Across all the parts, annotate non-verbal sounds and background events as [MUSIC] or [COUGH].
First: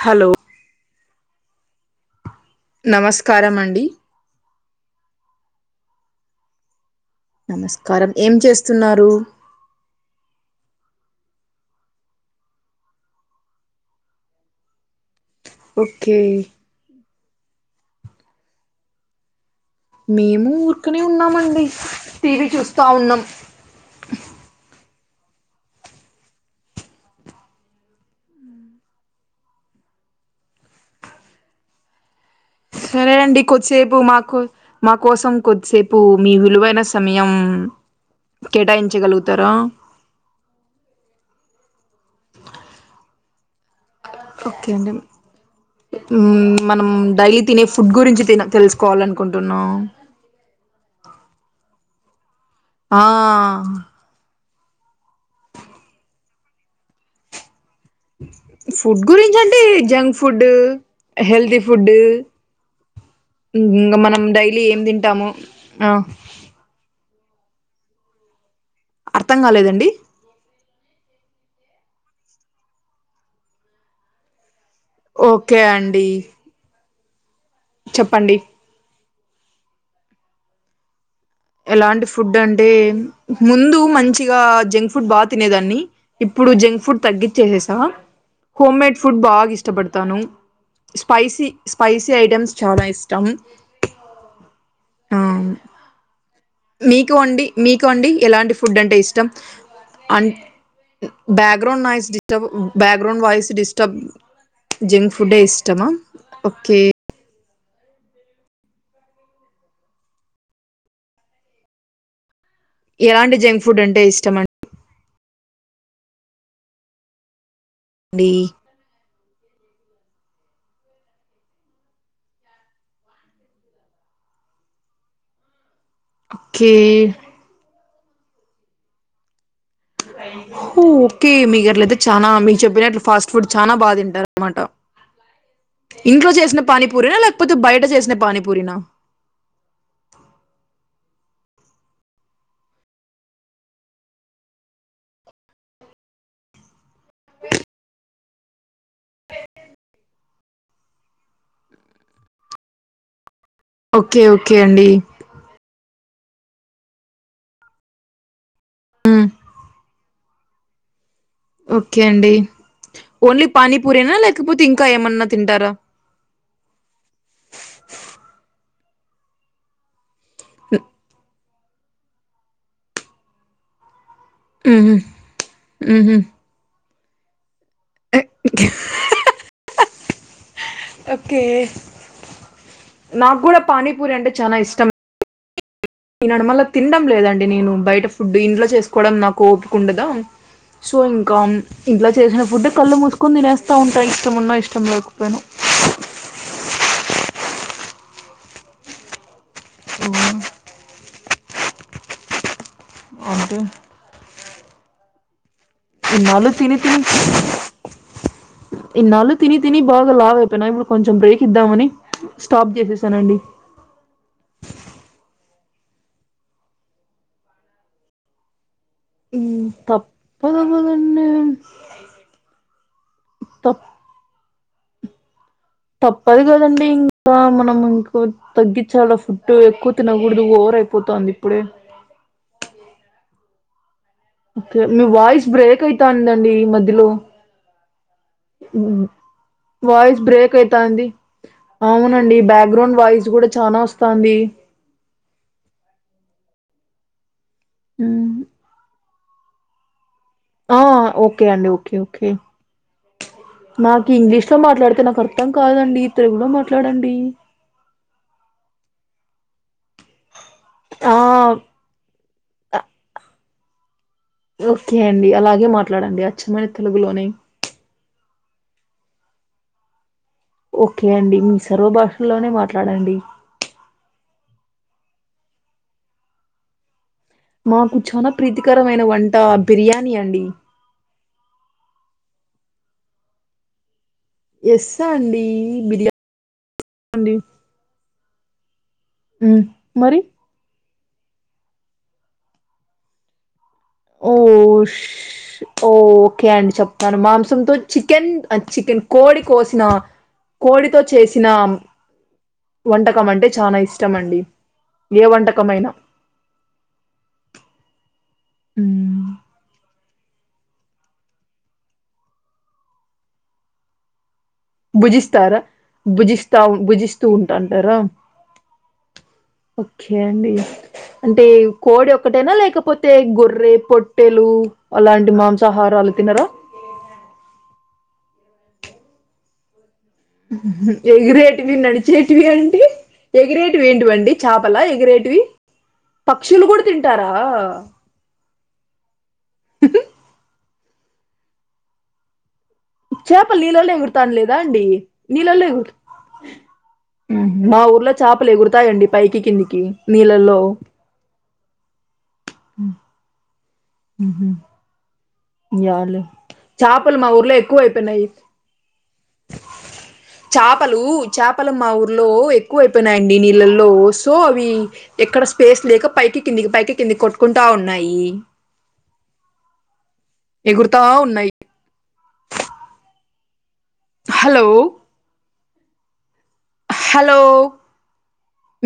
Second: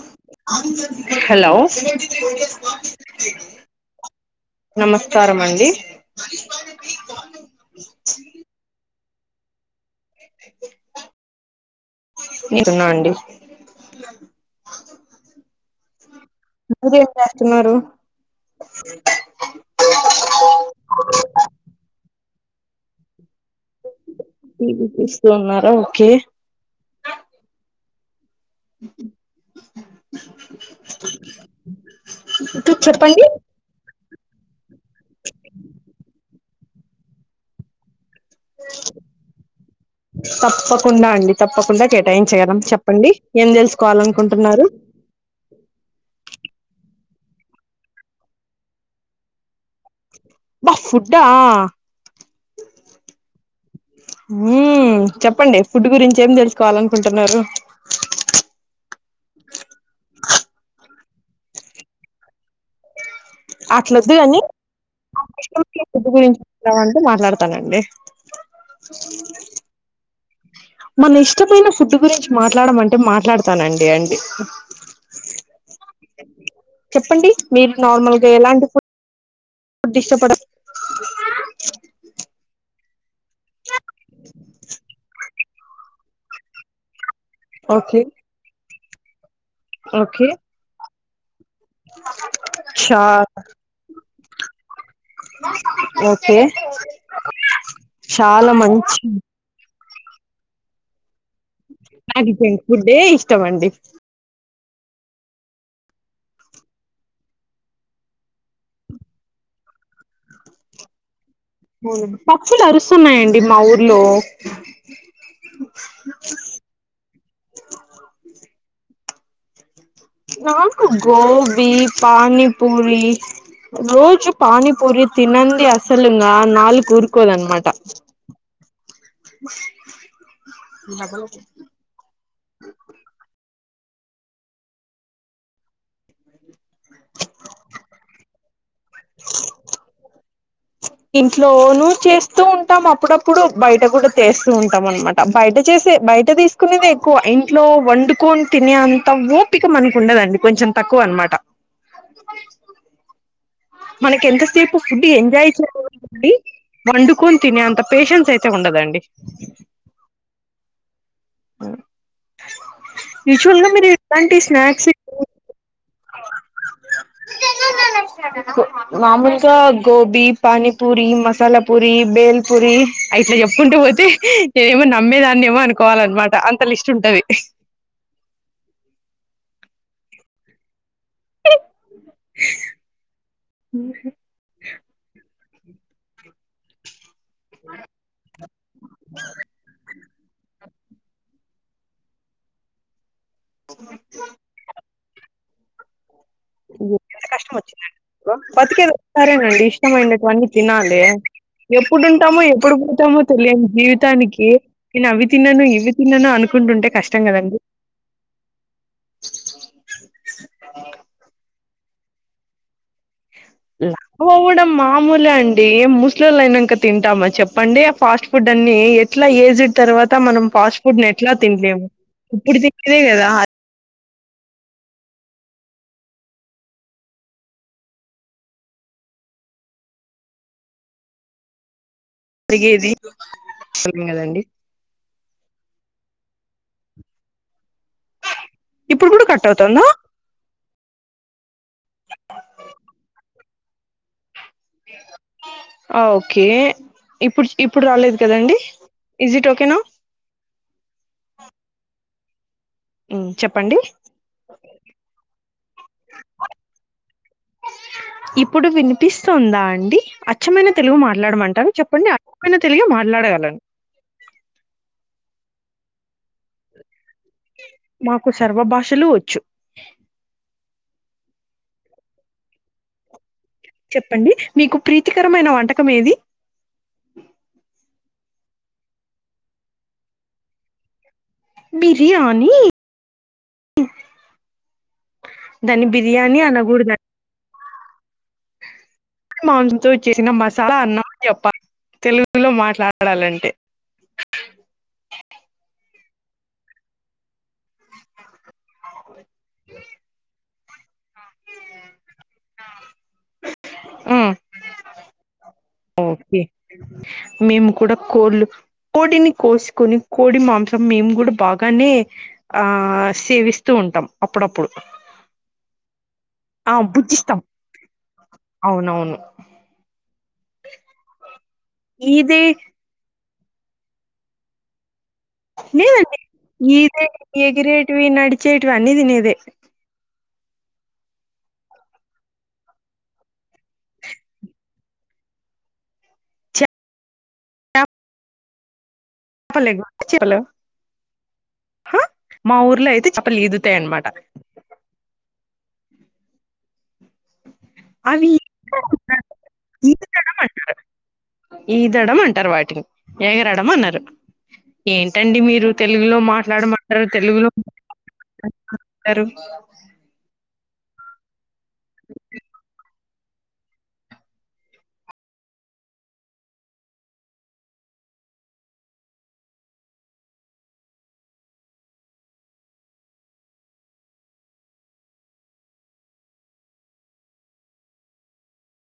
Hello hello నమస్కారమండి నమస్కారమండి నమస్కారం ఏం చేస్తున్నారు తింటున్న అండి ఓకే ఇప్పుడేం చేస్తున్నారు మేము ఊరుకనే ఉన్నామండి టీవీ చూస్తా ఉన్నాం టివి చూస్తూ ఉన్నారా ఓకే సరే చెప్పండి నండి కొద్సేపు మాకు మా కోసం కొద్దిసేపు మీ విలువైన సమయం కేటాయించ గలుగుతారా తప్పకుండా అండి తప్పకుండా కేటాయించగలం చెప్పండి ఏం తెలుసుకోవాలి అనుకుంటున్నారు హు మనం డైలీ తినే ఫుడ్ గురించి తిన తెలుసుకోవాలనుకుంటున్న అబ్బా ఫుడ్డా ఆ హ్మ్ చెప్పండి ఫుడ్ గురించి ఏం తెలుసుకోవాలనుకుంటున్నారు ఫుడ్ గురించి అంటే జంక్ ఫుడ్ హెల్తీ ఫుడ్ ఇంగా అట్లొద్దు మనం కాని డైలీ ఏం తింటాము ఆ కావాలంటే మాట్లాడతానండి అర్థం కాలేదండి మన ఇస్టమైన ఫుడ్ గురించి మాట్లాడమమంటే మాట్లాడతానండి అండి ఓకే అండి చెప్పండి మీరు నార్మల్ గా చెప్పండి ఎలాంటి ఫుడ్ పుడ్ ఇష్టపడ ఎలాంటి ఫుడ్ అంటే ముందు మంచిగా జంక్ ఫుడ్ బా తినేదాన్ని ఇప్పుడు జంక్ ఫుడ్ తగ్గిించేసేసా ఓకే హోమ్ మేడ్ ఫుడ్ బాగా ఇష్ట ఇష్టపడతాను ఓకే స్పైసీ స్పైసీ ఐటెమ్స్ చాలా చా ఇష్టం ఆ ఓకే మీకు అండి మీకు అండి చాలా ఎలాంటి ఫుడ్ అంటే మంచి ఇష్టం అన్ బ్యాగ్ గ్రౌండ్ వాయిస్ నాకు డిస్టర్బ్ జంక్ ఫుడ్డే బ్యాగ్రౌండ్ ఇష్టం వాయిస్ అండి డిస్టర్బ్ జంక్ ఫుడ్డే ఇష్టమా ఓకే పక్షులు ఎలాంటి అరుస్తున్నాయండి మా జంక్ ఫుడ్ ఊర్లో అంటే ఇష్టం డి నాకు గోబి, పానీపూరి రోజు పానీపూరి తినంది అసలు ఇంగ ఓకే నాలుకా ఊరుకోదన్నమాట హు ఓకే మీకు అట్లయితే చానా మీకు చెప్పినట్లు ఫాస్ట్ ఫుడ్ చానా బాగా తింటారు ఆనమాట ఇంట్లో చేసిన పానీపూరీ ఆ లేకపోతే బయట చేసిన పానీపూరినా [INAUDIBLE] ఇంట్లోనూ చేస్తూ ఉంటాం అప్పుడప్పుడు బయట కూడా తేస్తూ ఉంటాం అనమాట బయట చేసే బయట తీసుకునేది ఎక్కువ ఇంట్లో వండుకొని తినేంత ఓ పిక మనకు ఉండదండి కొంచెం తక్కువ అనమాట ఓకే మనకి ఓకే ఎంతసేపు అండి ఫుడ్ ఎంజాయ్ చేయాలండి వండుకొని తిని అంత పేషన్స్ అయి ఉండదండి మ్మ్ ఓకే అండి ఓన్లీ యూజువల్ గా మీరు పానీపూరేనా ఇలాంటి లేకపోతే ఇంకా స్నాక్స్ ఏమన్నా తింటారా మాములుగా గోబీ, పానీ పూరి, మసాలా పూరి బేల్ పూరి ఇట్లా చెప్పుకుంటూ పోతే నేనేమో మ్మ్ ఆమ్మేదాన్ని ఏమో మ్మ్ అనుకోవాలన్నమాట అ ఒక లిస్ట్ ఉంటది ఓకే నాకు కూడా పానీపూరి అంటే చానా ఇష్టం. ఈ నడమల్ల తినడం లేదండి నేను. బయట ఫుడ్ ఇంట్లో చేసుకోవడం నాకు ఓపకుండదా? సో ఇంకా ఇంట్లో చేసిన ఫుడే కళ్ళు మూసుకని తినేస్తా ఉంటా, ఇష్టమున్నా ఇష్టం లేకపోయినా. ఎంత కష్టం వచ్చిందండి మీకు. బతికేది సరేనండి ఇష్టమైనటువన్నీ తినాలి. ఎప్పుడుంటామో ఎప్పుడు పోతామో అంటే తెలియనీ జీవితానికి నేను అవి తిన్నాను ఇవి తినను ఇన్నాళ్ళు తిని అనుకుంటుంటే తిని కష్టం కదండీ. ఇన్నాళ్ళు తిని తిని బాగా లావ అయిపోయినా. ఇప్పుడు కొంచెం బ్రేక్ ఇద్దామని స్టాప్ చేసేసానండి. లావు అవ్వడం మామూలే అండి ముసలొల్లు అయినాక తింటామా చెప్పండి ఆ ఫాస్ట్ ఫుడ్ అన్నీ ఎట్లా ఉమ్, ఏజడ్ తర్వాత మనం తప్పదు ఫాస్ట్ ఫుడ్ ను కదండి ఎట్లా తినలేము ఇప్పుడు తింటే కదా పో తప్పదు కదండి ఇంకా మనం ఇంకో తగ్గించాల ఫుడ్. ఎక్కువ తినకూడదు ఓవర్ అయిపోతాంది ఇప్పుడే. అడిగేది [UNINTELLIGIBLE] కదండి ఓకే మీ వాయిస్ బ్రేక్ అయితాందండి మధ్యలో ఇప్పుడు కూడా కట్ అవుతుందా వాయిస్ బ్రేక్ అయితాంది. అవునండి బ్యాక్ గ్రౌండ్ వాయిస్ కూడా చానా వస్తుంది. ఓకే ఇప్పుడు, ఇప్పుడు రాలేదు మ్మ్. కదండీ. ఈజి ట్ ఓకేనా? ఆ ఓకే అండి ఓకే ఓకే చెప్పండి నాకు ఇంగ్లీష్ లో మాట్లాడితే నాకు అర్థం కాదండి తెలుగులో మాట్లాడండి. ఇప్పుడు వినిపిస్తుందా అండి? అచ్చమయినా తెలుగు ఆ మాట్లాడమంటారా చెప్పండి. అచ్చమైన తెలుగు అ- మాట్లాడగలను. ఓకే అండి అలాగే మాట్లాడండి అచ్చమైన తెలుగులోనే. మాకు సర్వభాషలు వచ్చు. ఓకే అండి మీ సర్వభాషల్లోనే మాట్లాడండి. చెప్పండి మీకు ప్రీతికరమైన వంటకం ఏది? మాకు చాలా ప్రీతికరమైన వంట బిర్యానీ అండి. బిర్యానీ ఎస్ అండి. దాని బిర్యానీ అనకూడదండి. అండి మ్మ్. మాంసంతో మరి చేసిన మసాలా అన్నం చెప్పాలి. తెలుగులో మాట్లాడాలంటే ఓ ఓకే అండి చెప్తాను. మా తందూరి చికెన్, చికెన్ కోడి కోసినా కోడితో చేసిన వంటకం అంటే చాలా ఇష్టం ఉమ్ అండి. ఏ వంటకమైనా ఓకే, మేము కూడా కోళ్ళు మ్ కోడిని కోసుకొని కోడి మాంసం మేము కూడా బాగానే ఆ సేవిస్తూ ఉంటాం అప్పుడప్పుడు. భుజిస్తారా? భుజిస్తాం ఆ భుజిస్తూ భుజిస్తాం ఉంటాంటారా? అవునవును ఓకే అండి అంటే కోడి ఇదే ఒక్కటేనా లేకపోతే అంటే గొర్రె, పొట్టెలు అలాంటి మాంసాహారాలు తినరా? నీదే ఎగిరేటివి, నడిచేటివి అన్నీ తినేదే. ఎగేరేటివి, నడిచేటివి అంటే ఎగిరేటివి ఏంటివండి చేపల ఎగిరేటివి పక్షులు కూడా తింటారా చేపలు మా ఊర్లో అయితే చేపలు ఈదుతాయి నీళ్ళలో అన్నమాట ఎగురుతాండిలేదా అండి నీళ్లలో మా ఊర్లో అవి చేపలు ఎగురుతాయండి పైకి కిందికి ఈదడం నీళ్ళల్లో అంటారు ఈదడం అంటారు వాటిని ఎగరడం అనరు ఉహు ఏంటండి మీరు మీ తెలుగులో యాలే మాట్లాడమంటారు చేపలు మా తెలుగులో ఊర్లో ఎక్కువ అయిపోయినాయి చేపలు చేపలు మా ఊర్లో ఎక్కువ అయిపోయినాయండి నీళ్ళల్లో సో అవి ఎక్కడ స్పేస్ లేక పైకి కిందికి పైకి కిందికి కొట్టుకుంటా ఉన్నాయి ఎగురుతా ఉన్నాయి హలో హలో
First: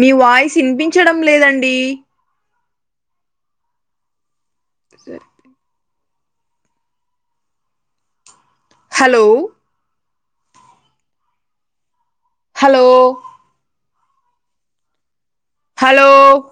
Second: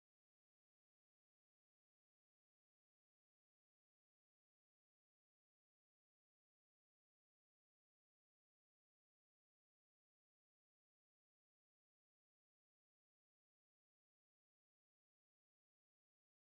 మీ వాయిస్ వినిపించడం లేదండి సర హలో హలో హలో